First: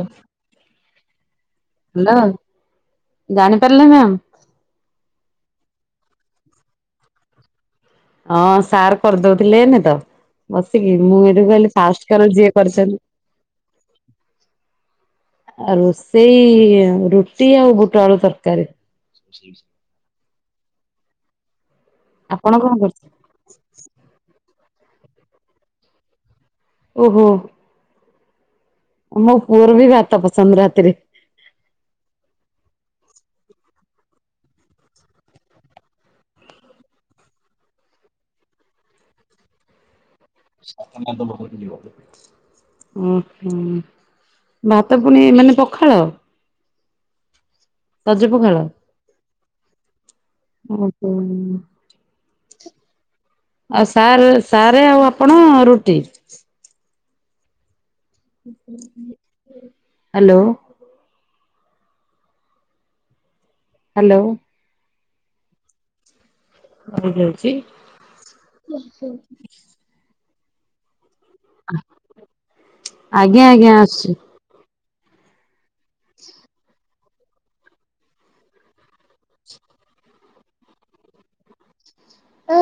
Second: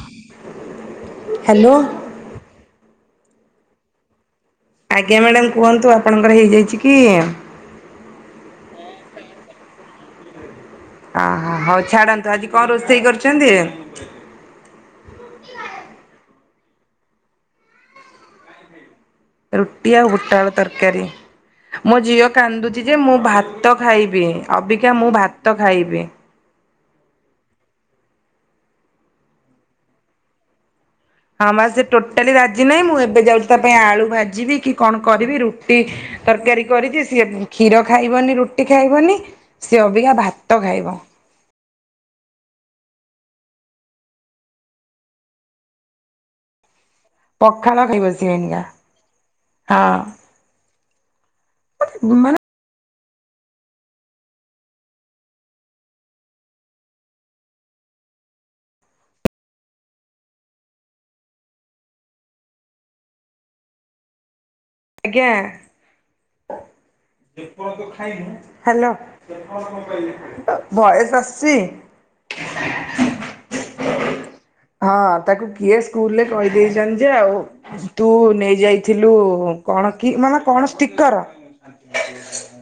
ଓ hello hello ଜାଣିପାରିଲେ ma'am? ଆଜ୍ଞା madam କୁହନ୍ତୁ ଆପଣଙ୍କର ହେଇଯାଇଛି କି? ଅଁ ସାର୍ କରିଦଉଥିଲେ ଏଇନେ ତ। ବସିକି ମୁଁ ଏଠୁ ଅହ କହିଲି ହଉ ଫାଷ୍ଟ ଛାଡ଼ନ୍ତୁ କଲ ଆଜି ଯିଏ କଣ ରୋଷେଇ କରିଛନ୍ତି ଆଉ ରୋଷେଇ ରୁଟି ଆଉ ବୁଟ ଆଳୁ ତରକାରୀ। ଟି ଆଉ ଫୁଟ ଆଳୁ ତରକାରୀ ମୋ ଝିଅ ଆପଣ କଣ କାନ୍ଦୁଛି ଯେ କରୁଛନ୍ତି? ମୁଁ ଭା ତ ଖାଇବି ଅବିକା ମୁଁ ଭାତ ଖାଇବି। ଓହୋ। ମୋ ପୁଅର ବି ଭାତ ପସନ୍ଦ ରାତିରେ। ହଁ ବା ସେ ଟୋଟାଲି ରାଜି ନାହିଁ ମୁଁ ଏବେ ଯାଉଛିି ତା ପାଇଁ ଆଳୁ ଭାଜିବି କି କଣ କରିବି ରୁଟି ତରକାରୀ କରିଛି ସିଏ କ୍ଷୀର ଖାଇବନି ରୁଟି ଖାଇବନି ସିଏ ଅବିକା ଭା [unintelligible] ଯିବ। ଉଁ ହୁଁ ଭାତ ପୁଣି ମାନେ ପଖାଳ? ପଖାଳ ଖାଇବ ସଜ ସିଏ ପଖାଳ। ଏଇନିକା ହଁ। ହୁଁ। ଉଁ ମାନେ ଆଉ ସାର୍ ସାର୍ ଆଉ ଆପଣ ରୁଟି? [unintelligible] ହ୍ୟାଲୋ। ହ୍ୟାଲୋ। ଆଜ୍ଞା? ରହିଯାଉଛି ହ୍ୟାଲୋ ଭୟସ ସିଏ ଆଜ୍ଞା ଆଜ୍ଞା ଆସୁଛି। ହଁ ତାକୁ କିଏ ସ୍କୁଲ ଲେ କହିଦେଇଛନ୍ତି ଯେ ଆଉ ତୁ ନେଇ ଯାଇଥିଲୁ କଣ କି ମା ମା କଣ ଷ୍ଟିକର। ଉ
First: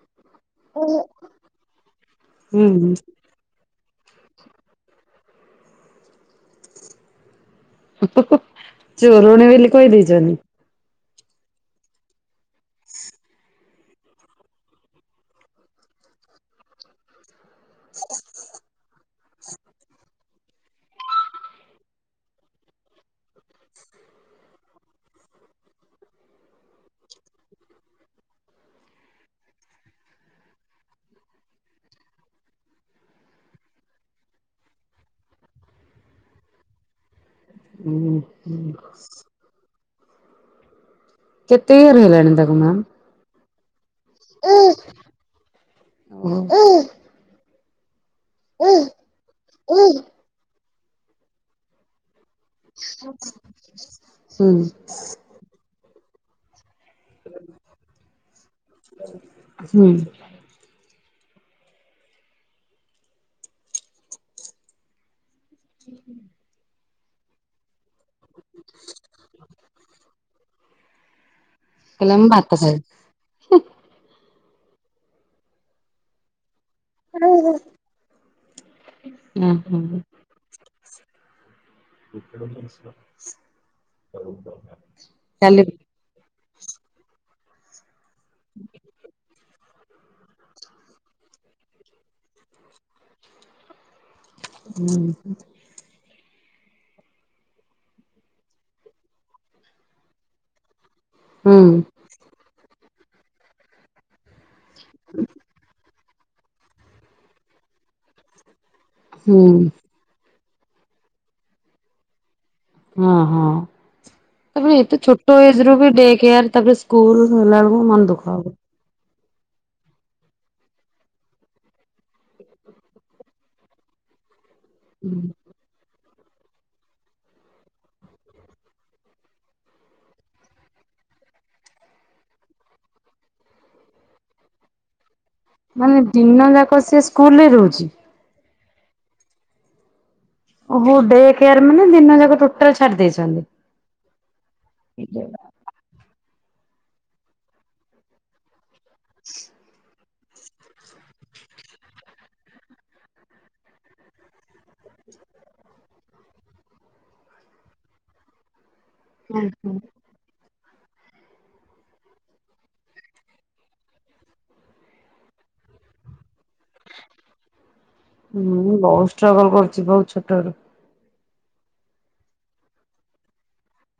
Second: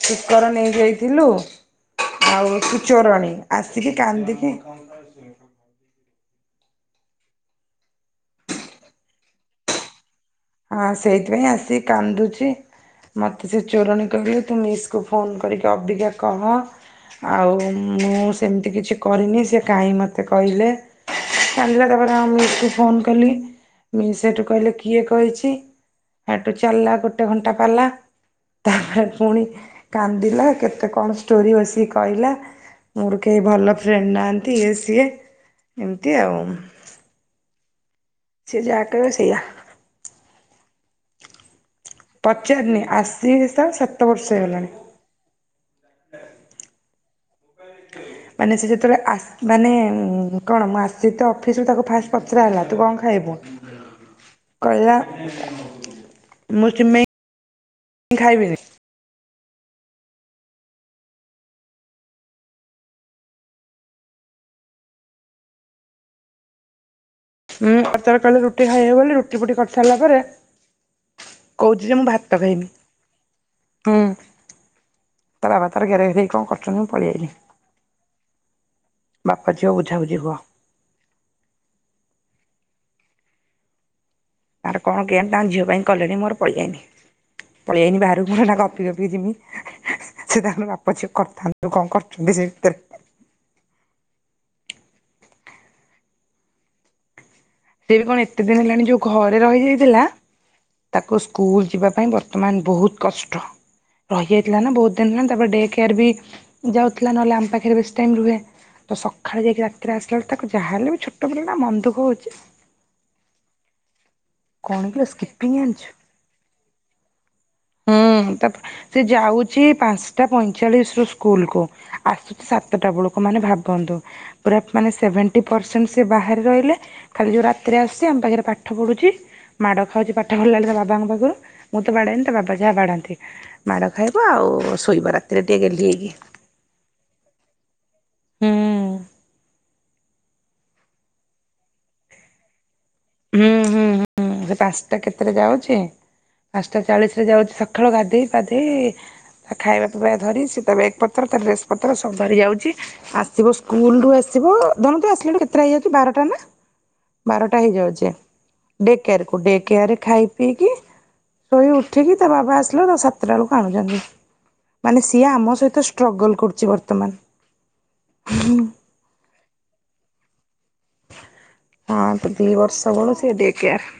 ଷ୍ଟିକର ନେଇ ଯାଇଥିଲୁ ଆଉ ହୁଁ ତୁ ଚୋରଣୀ ଆସିକି କାନ୍ଦିକି ହୁଁ ହୁଁ ହୁଁ ଚୋରଣି ବେଲି କହିଦେଇଛନ୍ତି। ଆଁ ସେଇଥିପାଇଁ ଆସି କାନ୍ଦୁଛି। ମୋତେ ସେ ଚୋରଣି କହିଲେ ତୁ ମିସ୍ କୁ ଫୋନ୍ କରିକି ଅବିକା କହ ଆଉ ମୁଁ ସେମିତି କିଛି କରିନି ସେ କାହିଁ ମୋତେ କହିଲେ। କାନ୍ଦିଲା ତାପରେ ତାଙ୍କ ମିସ୍ କୁ ଫୋନ କଲି ମିସ୍ ସେଠୁ କହିଲେ କିଏ କହିଛି? ଚି ହେଟୁ ଚାଲିଲା ଗୋଟେ ଘଣ୍ଟା ପାଲା। ତାପରେ ପୁଣି କାନ୍ଦିଲା କେତେ କଣ ଷ୍ଟୋରି ବସିକି କହିଲା। ମୋର କେହି ଭଲ ଫ୍ରେଣ୍ଡ ନାହାଁନ୍ତି ଇଏ ସିଏ ଏମିତି ଆଉ। ଉଁ। ସେ ଯା କହିବ ସେୟା। କେତେ ଇୟର ହେଲା? ପଚାରିନି ଆସି ତ ସାତ ବର୍ଷ ହେଇଗଲାଣି। ଓହୋ। ମାନେ ସେ ଯେତେବେଳେ ଆସ ମାନେ କଣ ମୁଁ ଆସିଛି ତ ଅଫିସରୁୁ ତାକୁ ଫାଷ୍ଟ ପଚରା ହେଲା ତୁ କଣ ଖାଇବୁ ହୁଁ କହିଲା ମୁଁ ସିମେଇ ଖାଇବିନି। ହୁଁ। [unintelligible] ହୁଁ ଅଚାର କହିଲେ ରୁଟି ଖାଇବେ ବୋଲି ରୁଟି ଫୁଟି କରିସାରିଲା ପରେ କହୁଛି ଯେ ମୁଁ ଭାତ ଖାଇମି ହୁଁ। ତା ବା ତରେ କଣ କର। ପଳେଇଆାଇଲି ଉଁ ବାପା ଝିଅ ହୁଁ ବୁଝାବୁଝି ହୁଅ। ତାର କଣ କେଆଣି ତାଙ୍କ ଝିଅ କାଲି। ପାଇଁ କଲେଣି ମୋର ପଳେଇଆାଇନି ପଳେଇଆାଇନି ବାହାରୁକୁ ମୋର ନା କପି ଗପି ଯିମି ସେ ତାଙ୍କର ବାପା ପଛ କରିଥାନ୍ତୁ କଣ କରୁଛନ୍ତି ସେ ଭିତରେ ହୁଁ। ସେ ବି କଣ ଏତେ ଦିନ ହେଲାଣି ଯୋଉ ଘରେ ରହିଯାଇଥିଲା ତାକୁ ହୁଁ ସ୍କୁଲ ଯିବା ପାଇଁ ବର୍ତ୍ ତ ମ ବହୁତ କଷ୍ଟ ରହିଯାଇଥିଲା ନା ବହୁତ ଦିନ ହେଲା ତାପରେ ଡେ କେୟାର ବି ଯାଉଥିଲା ନହେଲେ ଆମ ପାଖରେ ବେସି ଟାଇମ୍ ରୁହେ। ତ ହୁଁ ସକାଳେ ଯାଇକି ରାତିରେ ଆସ ଯେତେବେଳେ ତାକୁ ଯାହା ହେଲେ ବି ଛୋଟ ପିଲା ମନ ଦୁଃଖ ହଉଛି। ହଁ ହଁ ତାପରେ କଣ ଏତେ କିଲୋ ଛୋଟ ସ୍କିପିଙ୍ଗ ଏଜ ରୁ ଆଣିଛୁ? ବି ଡେ କେୟ ତାପରେ ସ୍କୁଲ ହେଲା। ବେଳକୁ ହୁଁ ମନ ଦୁଃଖ ହବ। ତାପ ସେ ଯାଉଛି ପାଞ୍ଚଟା ପଇଁଚାଳିଶ ରୁ ସ୍କୁଲ କୁ ଆସ ସାତଟା ବେଳ ମାନେ ଭାବନ୍ତୁ ମାନେ ପୁରା ସେବେଣ୍ଟି ପରସେଣ୍ଟ ସେ ବାହାରେ ରହିଲେ ଖାଲି ଯଉ ରାତିରେ ଆସୁଛି ଆମ ପାଖରେ ପାଠ ପଢ଼ୁଛି। ମାଡ ଖାଉଛି ପାଠ ପଢିଲା ବେଳେ ତା ବାବାଙ୍କ ପାଖରୁ ମୁଁ ତ ବାଡେନି ତା ବା ପା ଜା ବାଢାନ୍ତି ମାଡ଼ ଖାଇବ ଆଉ ଶୋଇବ ରାତି। ମାନେ ଦିନ ଯାକ ସେ ସ୍କୁଲ ରେ ରହୁଛି? ହୁଁ। ଓ ହୁ ଡେ କେୟାର ମାନେ ଦିନ ଜାକ ଟୁଟ ଟାଲ ଚାଡ଼ିଦେଇଛ। ହୁଁ ହୁଁ ହୁଁ ସେ ପାଞ୍ଚଟା କେତେରେ ଯାଉଛି। ପାଞ୍ଚଟା ଚାଳିଶ ରେ ଯାଉଛି ସକାଳୁ ଗାଧୋଇ ପାଧୋଇ ତା ଖାଇବା ଧରି ସେ ତାର ବ୍ୟାଗ୍ ପତ୍ର ତାର ଡ୍ରେସ ପତ୍ର ସବୁ ଧରିଯାଉଛି। ଆସିବ ସ୍କୁଲ ରୁ ଆସିବ ଧନ ତୁ ଆସିଲାଡୁ କେତେଟା ହେଇଯାଉଛି ବାରଟା ନା? ବାରଟା ହେଇଯାଉଛି। ଡେ କେଆର କୁ ଡେ କେଆରେ ଖାଇ ପିଇକି ଶୋଇ ଉଠିକି ତା ବାବା ଆସିଲା ବେଳୁ ସାତଟା ବେଳକୁ ଆଣୁଛନ୍ତି। ମାନେ ସିଏ ଆମ ସହିତ ଷ୍ଟ୍ରଗଲ୍ କରୁଛି ବର୍ତ୍ତ ହୁଁ ବହୁତ ଷ୍ଟ୍ରଗଲ କରୁଛି ବହୁତ ଛୋଟ ରୁ। ହଁ ଦି ବର୍ଷ ବେଳୁ ସେ ଡେ କେଆର।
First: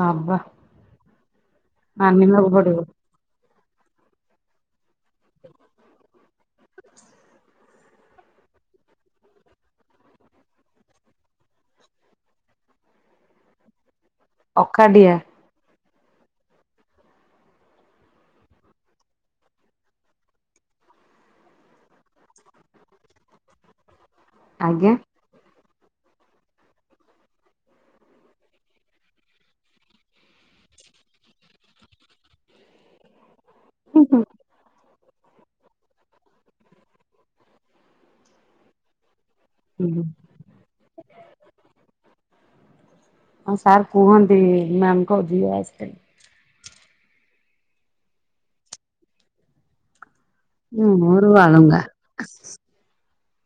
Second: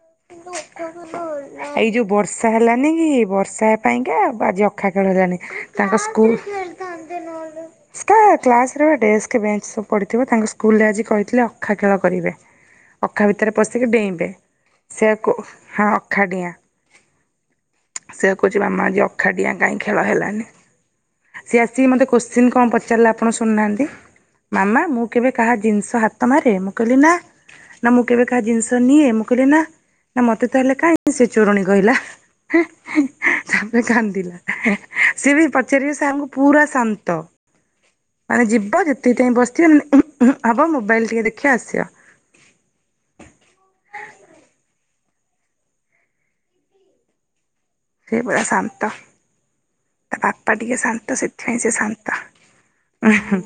ବା ବା। ଏଇ ଯୋଉ ବର୍ଷା ପଡିବ ହେଲାନି କି ବର୍ଷା ପାଇଁକା ଆଜି [unintelligible] ହେଲାଣି ତାଙ୍କ ସ୍କୁଲ [inaudible] ସ୍କା କ୍ଲାସ ରେ ପା ଡେସ୍କ ବେଞ୍ଚ ସବୁ ପଡିଥିବ ତାଙ୍କ ସ୍କୁଲରେ ଆଜି କହିଥିଲେ ଅଖା ଖେଳ କରିବେ। ଅଖା ଭିତରେ ପଶିକି ଡେଇଁବେ ଅଖାଡିଆ ସେଆକୁ ହଁ ଅଖା ଡିଆଁ। ସେଆକୁ କହୁଛି ମାମା ଆଜି ଅଖାଡିଆଁ କାହିଁ ଖେଳ ହେଲାନି? ସିଏ ଆସିକି ମତେ କୁସଚିନ୍ କଣ ପଚାରିଲା ଆପଣ ଶୁଣୁନାହାନ୍ତି ମାମା ଆଜ୍ଞା। ମୁଁ ମୁଁ କେବେ କାହା ଜିନିଷ ହାତ ମାରେ ମୁଁ କହିଲି ନା। ନା ମୁଁ କେବେ କାହା ଜିନିଷ ନିଏ ମୁଁ କହିଲି ନା। ନା ମତେ ତାହଲେ କାହିଁ ସେ ଚୋରଣୀ କହିଲା ତାପରେ ହୁଁ କାନ୍ଦିଲା। ସିଏ ବି ପଚାରିବ ସାର୍ ଙ୍କୁ ପୁରା ଶାନ୍ତ। ମାନେ ଯିବ ଯେତିକ ଟାଇମ ବସିଥିବ ହୁଁ। ମାନେ ହବ ମୋବାଇଲ ଟିକେ ଦେଖିବ ଆସିବ। ହଁ ସାର୍ କୁହନ୍ତି ମ୍ୟାଙ୍କ ଝିଅ ଆସିଥିଲେ। ସେ ପରା ଶାନ୍ତ ତା ବାପା ଟିକେ ଶାନ୍ତ ମୋର ସେଥିପାଇଁ ସେ ଆଳୁଙ୍ଗା। ଶାନ୍ତ। ଉ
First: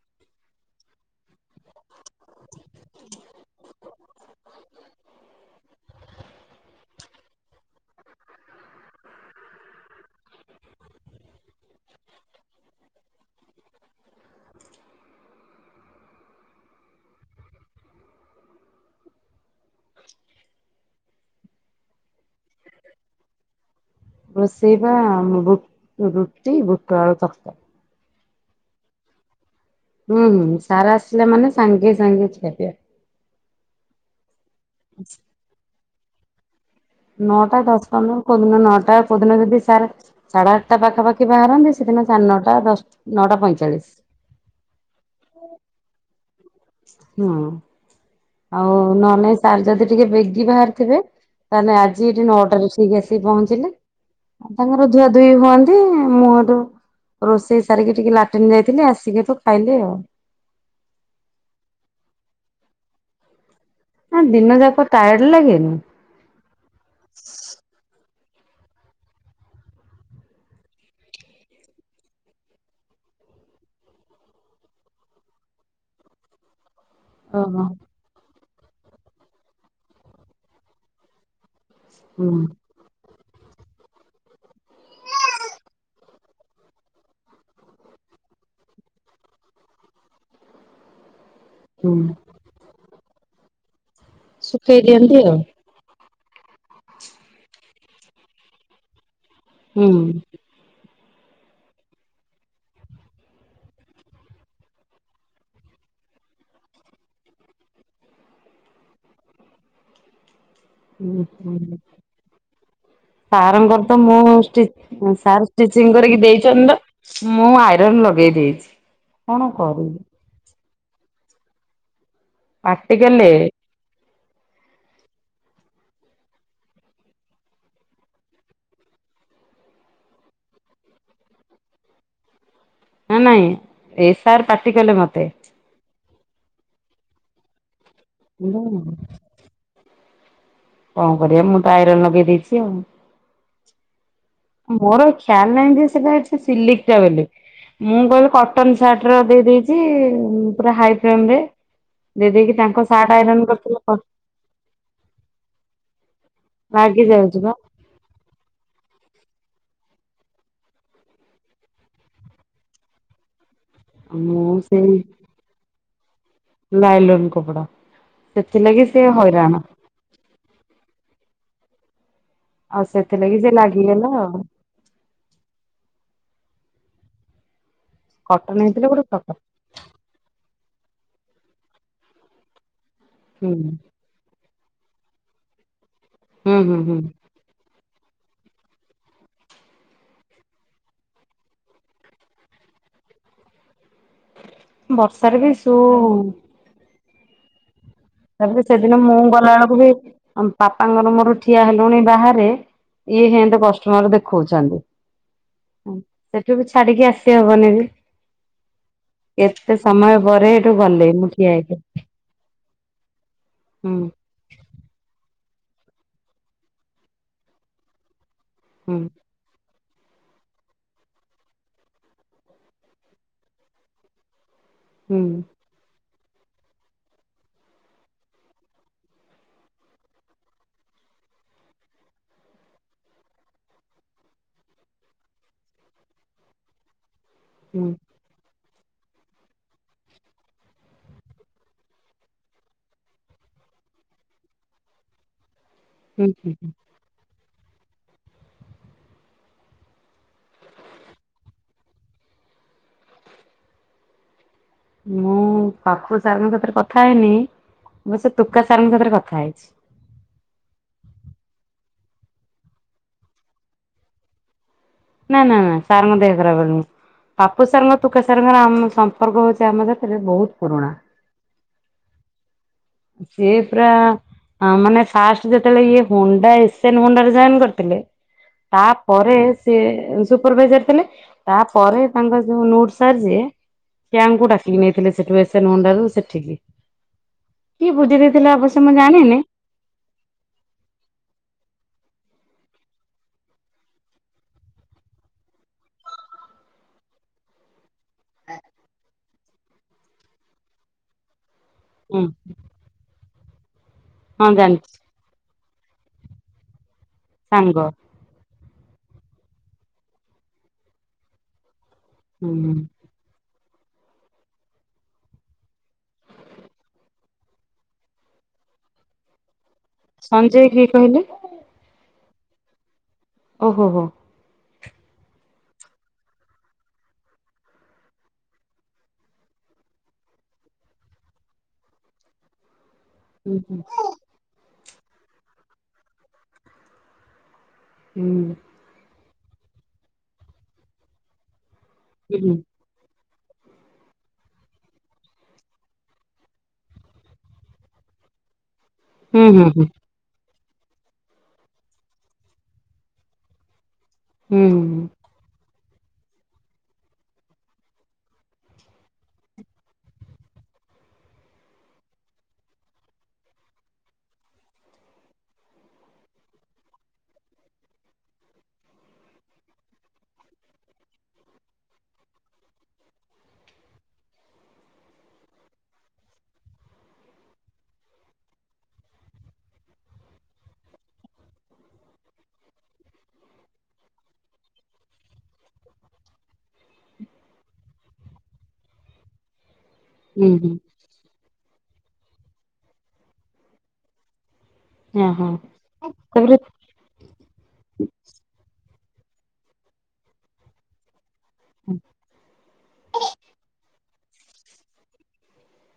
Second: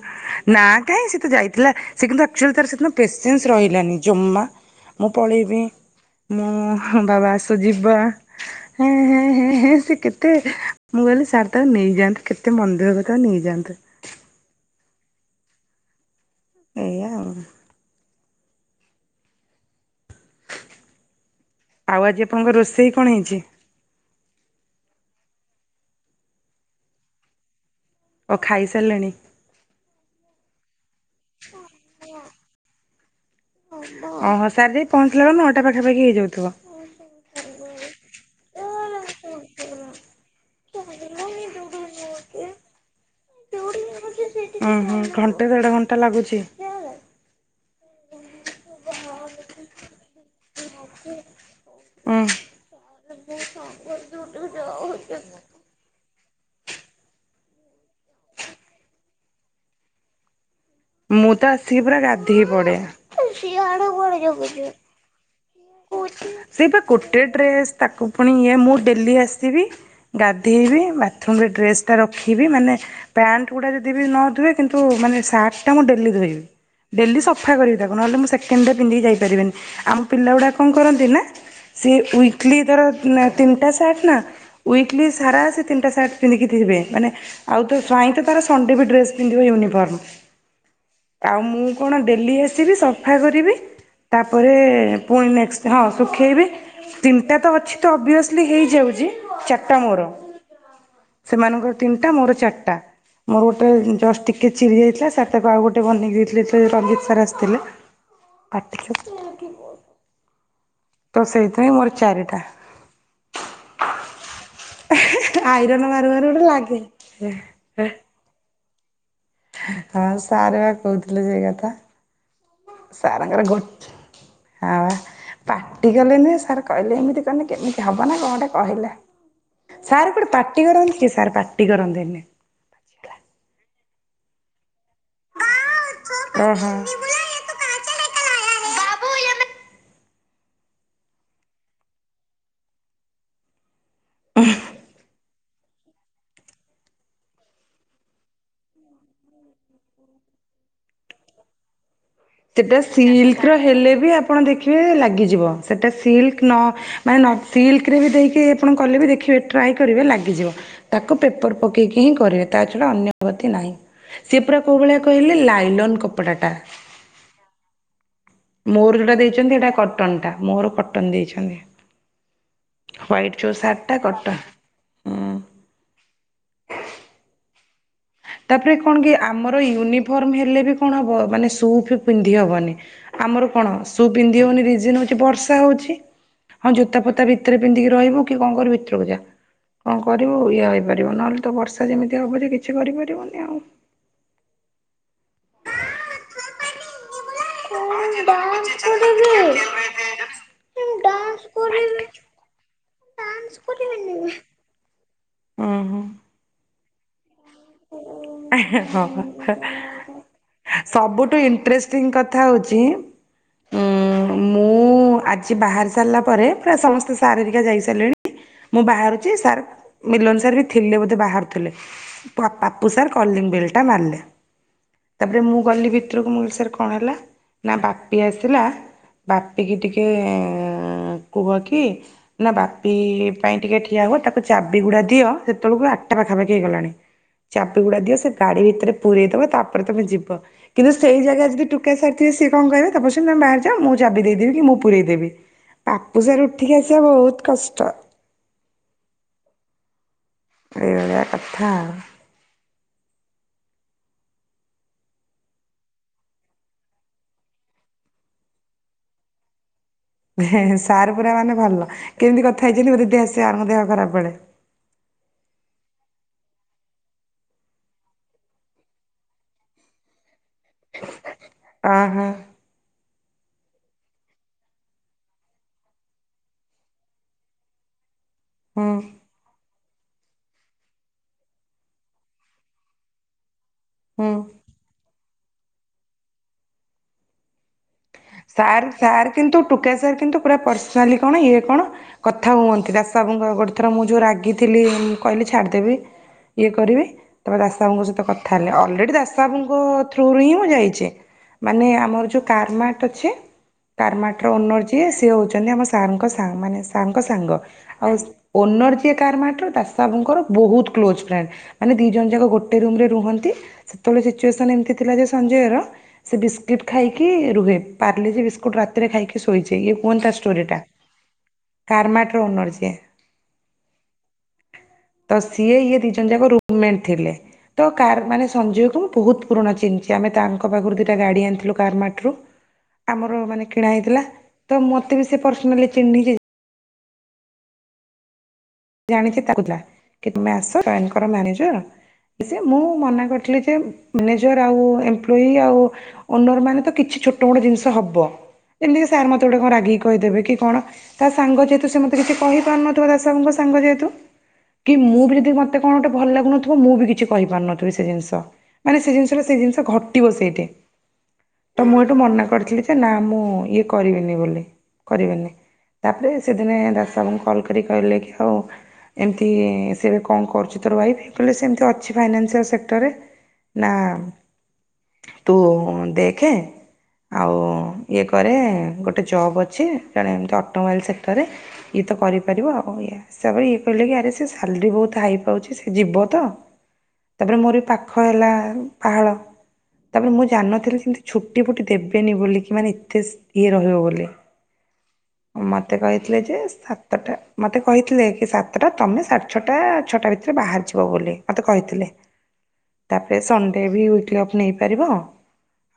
ନା କାହିଁ ସେ ତ ଯାଇଥିଲା। ସେ କିନ୍ତୁ ଆଚ୍ୟୁୟେଲି ତାର ସେଦିନ ପେସେନ୍ସ ରହିଲାନି ଜମା ମୁଁ ପଳେଇବି ମୁଁ ବାବା ଆସୁ ଯିବାଁ। ହେଁ ହେଁ ହେଁ ହେଁ ସେ କେତେ ମୁଁ କହିଲି ସାର୍ ତାକୁ ନେଇଯାଆନ୍ତୁ। କେତେ ମନଦୁଃଖ କରୁଥିବ ନେଇଯାଆନ୍ତୁ। ଏଇଆ ଆଉଁ। ଆଉ ଆଜି ଆପଣଙ୍କର ରୋଷେଇ କଣ ହେଇଛି? ରୋଷେଇ ବା ବୁ ରୁଟି ବୁଟ ଆଳୁ ତରକାରୀ। କଣ ଖାଇ ସାରିଲେଣି? ହୁଁ ହୁଁ ସାରା ଆସିଲେ ମାନେ ସାଙ୍ଗେ ସାଙ୍ଗେ ଖିଆ ପିଆ। ଓ ହୋ ସାର ଯାଇକି ପହଞ୍ଚିଲା ବେଳକୁ ନଅଟା ପାଖାପାଖି ହେଇଯାଉଥିବ। ନଅଟା ଦଶ ପନ୍ଦର କେଉଁଦିନ ନଅଟା କେଉଁଦିନ ଯଦି ସାର୍ ସାଢେ ଆଠଟା ପାଖାପାଖି ବାହାରନ୍ତି ସେଦିନ ସାଢେ ନଅଟା ଦଶ ନଅଟା ପଇଁଚାଳିଶ। ହଁ ହଁ ଘଣ୍ଟେ ଦେଢ ଘଣ୍ଟା ଲାଗୁଛି। ହଁ। ଆଉ ନହେଲେ ନାଇଁ ସାର୍ ଯଦି ଟିକେ ବେଗି ବାହାରିଥିବେ ତାହେଲେ ଆଜି ଉଁ ଏଠିଁ ନଅଟାରେ ଆସି ଏଠିକି ଆସିକି ପହଞ୍ଚିଲେ ତାଙ୍କର ଧୁଆ ଧୁଇ ହୁଅନ୍ତୀ। ମୁଁ ହେଠୁ ରୋଷେଇ ସାରିକି ଟିକେ ଲାଟିନ୍ ଯାଇଥିଲି। ଆସିକି ତ ଖାଇଲି ଆଉ। ମୁଁ ତ ଆସିକି ପୁରା ଗାଧେଇ ପଡେ। ଏଁ ସିଆଡେ ଗୋ ନାଁ ଦିନ ଯାକ ଟାୟାର୍ଡ ଲାଗେନି। ସିଏ ପା ଗୋଟେ ଡ୍ରେସ୍ ତାକୁ ପୁଣି ଇଏ ମୁଁ ଡେଲି ଆସିବି। ଗାଧେଇବି ବାଥରୁମ୍ରେ ଡ୍ରେସ ଟା ରଖିବି ମାନେ ପ୍ୟାଣ୍ଟ ଗୁଡା ଯଦି ବି ନ ଧୁଏ କିନ୍ତୁ ମାନେ ସାର୍ଟ ଟା ମୁଁ ଡେଲି ଧୋଇବି ଡେଲି ସଫା ଓହୋ କରିବି ତାକୁ। ନ ହେଲେ ମୁଁ ସେକେଣ୍ଡ ରେ ପିନ୍ଧିକିଯାଇ ପାରିବିନି। ଆମ ପିଲା ଗୁଡା କଣ କରନ୍ତି ନାଁ? ସେ ହୁଁ ୱକିଲି ତାର ଉଁ ତିନିଟା ସାର୍ଟ ନାଁ। ୱକିଲି ସାରା ସେ ତିନିଟା ସାର୍ଟ ପିନ୍ଧିକି ଥିବେ ମାନେ ଆଉ ତୋ ଜ୍ୱାଇଁ ତାର ସନଣ୍ଡେ ବି ଡ୍ରେସ ପିନ୍ଧିବେ ୟୁନିଫର୍ମ। ଆଉ ମୁଁ ହୁଁ କଣ ଡେଲି ଆସିବି ସଫା କରିବି ତାପରେ ଶୁଖେଇ ଦିଅନ୍ତି ପୁଣି ଆଉ ନେଷ୍ଟ ହଁ ଶୁଖେଇବି ତିନିଟା ତ ଅଛି ତ ଅଭିଅସିଲି ହେଇଯାଉଛି ଚାରିଟା ହୁଁ। ମୋର। ସେମାନଙ୍କର ତିନିଟା ମୋର ଚାରିଟା ମୋର ଗୋଟେ ଜଷ୍ଟ ଟିକେ ଚିରି ଯାଇଥିଲା। ତାକୁ ଆଉ ଗୋଟେ ବନେଇ ଦେଇଥିଲେ ଯେତେବେଳେ ରଞ୍ଜିତ ସାର୍ ଆସିଥିଲେ ପାଟିଚୁ ହୁଁ ତ ସେଇଥି ପାଇଁ ମୋର ଚାରିଟା। ସାରଙ୍କରତ ମୋର ଷ୍ଟି ସାର ଆଇରନ୍ ମାରୁ ଷ୍ଟିଚିଙ୍ଗିକରିକି ମାରୁ ଗୋଟେ ଦେଇଛନ୍ତି ଲାଗେ ତ। ମୁଁ ଆଇରନ୍ ଲଗେଇ ଦେଇଚି। ହଁ ସାର୍ ବା କହୁଥିଲେ ସେଇ କଥା ପାଟି କଲେ ସାରଙ୍କର ଗୋଟେ ହାଁ ବା। ପାଟିକଲେବି ସାର୍ କହିଲେ ଏମିତି କଲେ କେମିତି ହବ ନାଁ କଣଟେ କହିଲା। ସାରେ କୋଉଠିଁ ପାଟି କରନ୍ତି କି ସାର୍ ପାଟି କରନ୍ତି ନି। ହଁ ନାଇଁ ସେଇ ସାର୍ ପାଟି କଲେ ମୋତେ। ଆଁ ଚୌପଟି ଯିବୁ ନା ଓ ହୋ। ଗୋଡ ବନା। କଣ କରିବା ମୁଁ ତ ଆଇରନ୍ ଲଗେଇ ଦେଇଚି। ଆଉଁ ମୋର ଆଉଁ ଖ୍ୟାଲ ନାହିଁ ଯେ ସେଟା ଏତେ ସିଲିକ ଟା ବୋଲି। ମୁଁ କହିବି କଟନ ସାର୍ଟ ର ଦେଇଦେଇଚି ପୁରା ହାଇଫେମ୍ ରେ। ଦେଇ ଦେଇକି ସେଟା ତାଙ୍କ ସାର୍ଟ ସିଲ୍କ ଆଇରନ୍ ର କରିଥିଲା ହେଲେ କଣ? ବି ଆପଣ ଦେଖିବେ ଲାଗିଯିବ ସେଟା ସିଲିକି ନ ଲାଗି ମାନେ ନ ନ ଯାଉଛି ବା ସିଲିକି [unintelligible] ଟିକରେ ବି ଦେଇକି ଆପଣ କଲେ ବି ଦେଖିବେ ଟ୍ରାଏ କରିବେ ଲାଗିଯିବ। ତାକୁ ପେପର ପକେଇକି ହିଁ କରିବେ ତା ଛଡା ଅନ୍ୟ ଗତି ନାହିଁ। ସେ ମୁଁ ପୁରା କୋଉ ସେଇ ଭଳିଆ କହିଲେ ଲାଇଲନ୍ କପଡା ଟା। ଲାଇଲନ କପଡ଼ା। ମୋର ଯୋଉଟା ଦେଇଛନ୍ତି, ସେଇଟା କଟନଟା ମୋର କଟନ ଦେଇଛନ୍ତି। ଆଉ ସେଥିଲାଗି ହ୍ୱାଇଟ ସେ ଜୋ ସାର୍ଟ ଲାଗିଗଲା କଟ ଆଉ କଟନ ତାପରେ ହେଇଥିଲେ କଣ ଗୋଟେ କି ପ୍ରକାର ଆମ ୟୁନିଫର୍ମ ହେଲେ ବି କଣ ହବ ମାନେ ସୁଫୁ ପିନ୍ଧି ହବନି, ଆମର ହୁଁ କଣ ଶୁ ପିନ୍ଧିବୁନି ରିଜନ ହଉଚି ବର୍ଷା ହଉଚି ହୁଁ ହଁ ହୁଁ ହୁଁ ଜୋତା ଫୋତା ବି ଭିତରେ ପିନ୍ଧିକି ରହିବ କି କଣ କରିବ ଭିତରକୁ ଯା। କଣ କରିବୁ ଇଏ ହେଇପାରିବ, ନହେଲେ ତ ବର୍ଷା ଯେମିତି ହବ ଯେ କିଛି କରିପାରିବନି ଆଉ। ବର୍ଷାରେ ବି ସୁ ହଁ। [unintelligible] ତାପରେ ସେଦିନ ମୁଁ ଗଲାବେଳକୁ ବି ଆମ୍ ପାପାଙ୍କର ମୋର ଠିଆ ହେଲୁଣି ବାହାରେ ଇଏ ହେନ୍ତ କଷ୍ଟମର ଦେଖଉଛନ୍ତି। ସେଠୁ ବି ଛାଡିକି ଆସିହବନି ବି। ଓହୋ। ଏତେ ସମୟ ପରେ ସେଠୁ ଗଲେ ମୁଁ ସବୁଠୁ ଠିଆ ଇଣ୍ଟରେଷ୍ଟିଂ ହେଇକି କଥା ହେଉଚି। ହୁଁ। ମୁଁ ଆଜି ବାହାରି ସାରିଲା ପରେ, ପୁରା ସମସ୍ତେ ସାର୍ ଘରିକା ଯାଇସାରିଲେଣି। ମୁଁ ହୁଁ ବାହାରୁଚି ସାର୍ ମିଲନ ସାର୍ ବି ଥିଲେ ବୋଧେ ବାହାରୁଥୁଲେ। ପ ପାପୁ ସାର୍ କଲିଙ୍ଗବେଲ୍ ଟା ମାଲେ, ହୁଁ ତାପରେ ମୁଁ ଗଲି ଭିତୁରୁକୁ ମୁଁ କଇଲି ସାର୍ କଣ ହେଲା, ନା ବାପି ଆସିଥିଲା ବାପିିକି ଟିକେ ଅଁ କୁହ କି? ନା ବାପି ପାଇଁ ଟିକେ ଠିଆ ହୁଅ ତାକୁ ଚାବି ଗୁଡ଼ା ଦିଅ, ସେତେଏଳୁକୁ ଆଟ୍ ଟା ପାଖାପାଖି ହେଇଗଲାଣି। ଚାପି ହୁଁ ଗୁଡା ଦିଅ ସେ ଗାଡି ଭିତରେ ପୁରେଇ ଦବ, ତାପରେ ତମେ ଯିବ। କିନ୍ତୁ ସେଇ ଜାଗା ରେ ଯଦି ଟୁକା ସାର୍ ଥିବେ, ସିଏ କଅଁ କହିବେ ତପସ୍ୱୁନୀ ତମେ ବାହାରି ଯାଅ, ମୁଁ ଚାବି ଦେଇଦେବି, କି ମୁଁ ପୁରୀଇ ଦେବି। [inaudible] ପାପୁ ସାର୍ ହୁଁ ଉଠିକି ଆସିବା ବୋହୁତ୍ କଷ୍ଟ। ଏଇବଳିଆ କଥା ଆଉ। ମୁଁ ପାଖୁ ସାର୍ ଙ୍କ ସହିତ କଥା ହେଇନି, ମୁ ସେ ତୁକା ସାର୍ ଙ୍କ ସାଥିରେ କଥା ହେଇଛି। ହେ ସାର୍ ପୁରା ମାନେ ଭଲ, କେମ୍ତି କଥା ହେଇଛନ୍ତି ମୋ ଦିଦି ଆସିଆ ମୋ ଦେହ ଖରାପ୍ ବେଳେ। ନା ନା ନା ସାର୍ ଙ୍କ ଦେହ ଖରାପ ହେଇନି। ପାପୁ ସାର୍ ଙ୍କ ତୁକା ସାର୍ ଙ୍କର ଆମ ସମ୍ପର୍କ ହୋଉଛି ଆମ ସେଥିରେ ବୋହୁତ ପୁରୁଣା। ଅଁ ହଁ। ସେ ପୁରା। ହଁ ମାନେ ଫାଷ୍ଟ ଯେତେବେଳେ, ଇଏ ହୁଣ୍ଡା ଏସ୍ ଏନ୍ ହୁଣ୍ଡା ରେ ଜଏନ୍ କରିଥିଲେ ତା ହୁଁ ପରେ ସ୍ ସେ ସୁପରଭାଇଜର୍ ଥିଲେ, ତାପରେ ତାଙ୍କ ଯୋଉ ନୁଟ୍ ସାର୍ ଯିଏ ହୁଁ କ୍ୟାଙ୍କ କୁ ଡା କି ନେଇଥିଲେ ସେଠୁ ଏସ୍ ଏନ୍ ହୁଣ୍ଡାରୁ ସେଠିକି, କିଏ ବୁଦ୍ଧି ଦେଇଥିଲା ଅବଶ୍ୟ ସାର୍ ମୁଁ ସାର୍ ଜାଣିନି କିନ୍ତୁ ଟୁକା ସାର୍ କିନ୍ତୁ ପୁରା ପର୍ସନାଲି କଣ ଇଏ କଣ କଥା ହୁଅନ୍ତି, ଦାସ ବାବୁଙ୍କ ଗୋଟେ ଥର ମୁଁ ଯୋଉ ରାଗିଥିଲି ମୁଁ କଇଲି ଛାଡ଼ିଦେବି ଇଏ କରିବି, ତାପରେ ଦାସ ବାବୁଙ୍କ ସ ତ କଥା ହେଲେ ଅଲରେଡି ଦାସ ବାବୁଙ୍କ ଥ୍ରୁରୁ ହିଁ ମୁଁ ଯାଇଛି, ମାନେ ହଁ ଆମର ଯୋଉ କାର୍ମା ଟଛି କର୍ମାଟ ହଁ ର ଓନର୍ ଜାଣିଛି ଯିଏ, ସିଏ ହୋଉଛନ୍ତି ଆମ ସାର୍ ଙ୍କ ସାଙ୍ଗ ମାନେ ସାର୍ ଙ୍କ ସା ତାଙ୍ଗ ସାଙ୍ଗ ଆଉ ସ୍ ଓନର ଯିଏ କାର୍ମାଟ ର, ଦାସ ବାବୁଙ୍କର ବୋହୁତ୍ କ୍ଲୋଜ୍ ଫ୍ରେଣ୍ଡ୍। ମାନେ ଦି ଜଣ ଯାକ ହୁଁ ଗୋଟେ ରୁମ୍ ରେ ରୁହନ୍ତି ସେତେବେଳେ ସିଚୁଏସନ୍ ଏମିତି ଥିଲା ଯେ ସଞ୍ଜୟର, ସେ ବିସ୍କିଟ୍ ଖାଇକି ରୁହେ। ପାର୍ଲିଜି ବିସ୍କୁଟ୍ ରାତିରେ ଖାଇକି ଶୋଇଛି ଇଏ କୁହନ୍ତି ତା ସଞ୍ଜୟ ଷ୍ଟୋରିଟା। କିଏ କହିଲେ? କାର୍ମାଟ୍ ର ଓନର ସିଏ। ଓ ହୋ ହୋ। ତ ସିଏ ଇଏ ଦିଇ ଜଣଯାକ ରୁମ୍ ମେଣ୍ଟ୍ ଥିଲେ। ତ କାର୍ ମାନେ ସଞ୍ଜୟକୁ ମୁଁ ବୋହୁତ୍ ପୁରୁଣା ଚିହ୍ନିଚି, ଆମେ ତାଙ୍କ ପାଖରୁ ଦିଇଟା ଗାଡ଼ି ଆଣିଥିଲୁ କାର୍ମାଟ୍ ରୁ। ଆମର ହୁଁ ମାନେ କିଣା ହେଇଥିଲା, ତ ମତେ ବି ସେ ପର୍ସନାଲି ଚିହ୍ନିଚି। ହୁଁ। ଜାଣିଛି ତାକୁ ଥିଲା, କି ତୁମେ ଆସ ଜଏନ କର ମ୍ୟାନେଜର୍ ହୁଁ ଯେ ମୁଁ ମନା କରିଥିଲି ଯେ, ମ୍ୟାନେଜର ଆଉ ଏମ୍ପ୍ଲଇ ଆଉ ଓନର ମାନେ ତ କିଛି ଛୋଟ ମୋଟ ଜିନିଷ ହବ ଯେମିତି କି ସାର୍ ମତେ ହୁଁ ଗୋଟେ ହୁଁ କଁ ହୁଁ ରାଗିକି କହିଦେବେ କି କଣ, ତା ସାଙ୍ଗ ଯେହେତୁ ସେ ମତେ କିଛି କହି ପାରୁନଥିବ ଦାସବାବୁଙ୍କ ସା ସାଙ୍ଗ ଯେହେତୁ, ହୁଁ ହୁଁ କି ମୁଁ ବି ଯେଦି ମତ୍ ତେ କଣ ଗୋଟେ ଭଲ୍ ଲାଗୁନଥିବ, ମୁଁ ବି କିଛି କହିପାରୁନଥିବି ସେ ଜିନଷ। ମାନେ ସେ ଜିନିଷରେ ସେ ଜିନିଷ ଘଟିବ ସେଇଠେ। ତ ମୁଁ ଏଇଠୁ ମନା କରିଥିଲି ଯେ ନା ମୁଁ ଇଏ କରିବିନି ବୋଲି କରିବିନି। ତାପରେ ସେଦିନେ ଦାସ ବାବୁଙ୍କୁ କଲ୍ କରି କଇଲେ କି [inaudible] ଏମତି ସିଏ ଏବେ କଅଁ କରୁଛି ତୋର ୱାଇଫ୍, କଇଲେ ସେ ଏମତି ଅଛି ଫାଇନାନ୍ସିଆଲ୍ ସେକ୍ଟରରେ। ନା ତୁ ଦେଖେ ଆଉ ଇଏ କରେ ଗୋଟେ ଜବ୍ ଅଛି, ଜଣେ ଏମିତି ଅଟୋମୋବାଇଲ୍ ସେକ୍ଟରରେ ଇଏ ତ କରିପାରିବ ଆଉ ଇୟେ ହିସାବରେ ଇଏ କହିଲେ କି ଆରେ ସେ ସାଲରି ବହୁତ୍ ହାଇ ପାଉଛି ସେ ଯିବ ତ? ତାପରେ ମୋର ବି ପାଖ ହେଲା ପାହାଳ ତାପରେ ମୁଁ ହୁଁ ହୁଁ ଜାଣିନଥିଲି ସେମତି ଛୁଟି ଫୁଟି ଦେବନି ବୋଲି କି ମାନେ ଏତେ ସ୍ ଇଏ ରହିବ ବୋଲି ହଁ ହଁ ମତେ କହିଥିଲେ ଯେ ତାପରେ ସାତଟା ମତେ କହିଥିଲେ କି ସାତଟା ତମେ ସାଢ଼େ ଛଅଟା ଛଅଟା ଭିତରେ ବାହାରିଯିବ ବୋଲି। ମତେ କହିଥିଲେ। ତାପରେ ସଣ୍ଡେ ବି [unintelligible] ଅଫ୍ ନେଇପାରିବ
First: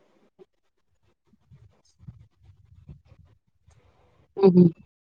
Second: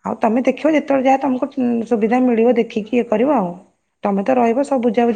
ଆଉ ତମେ ଦେଖିବ ଯେତେବେଳେ ଯାହା ତମକୁ ସୁବିଧା ମିଳିବ ଦେଖିକି ଇଏ କରିବ ଆଉ ତମେ ତ ହୁଁ ହୁଁ ରହିବ ସବୁ ବୁଝ୍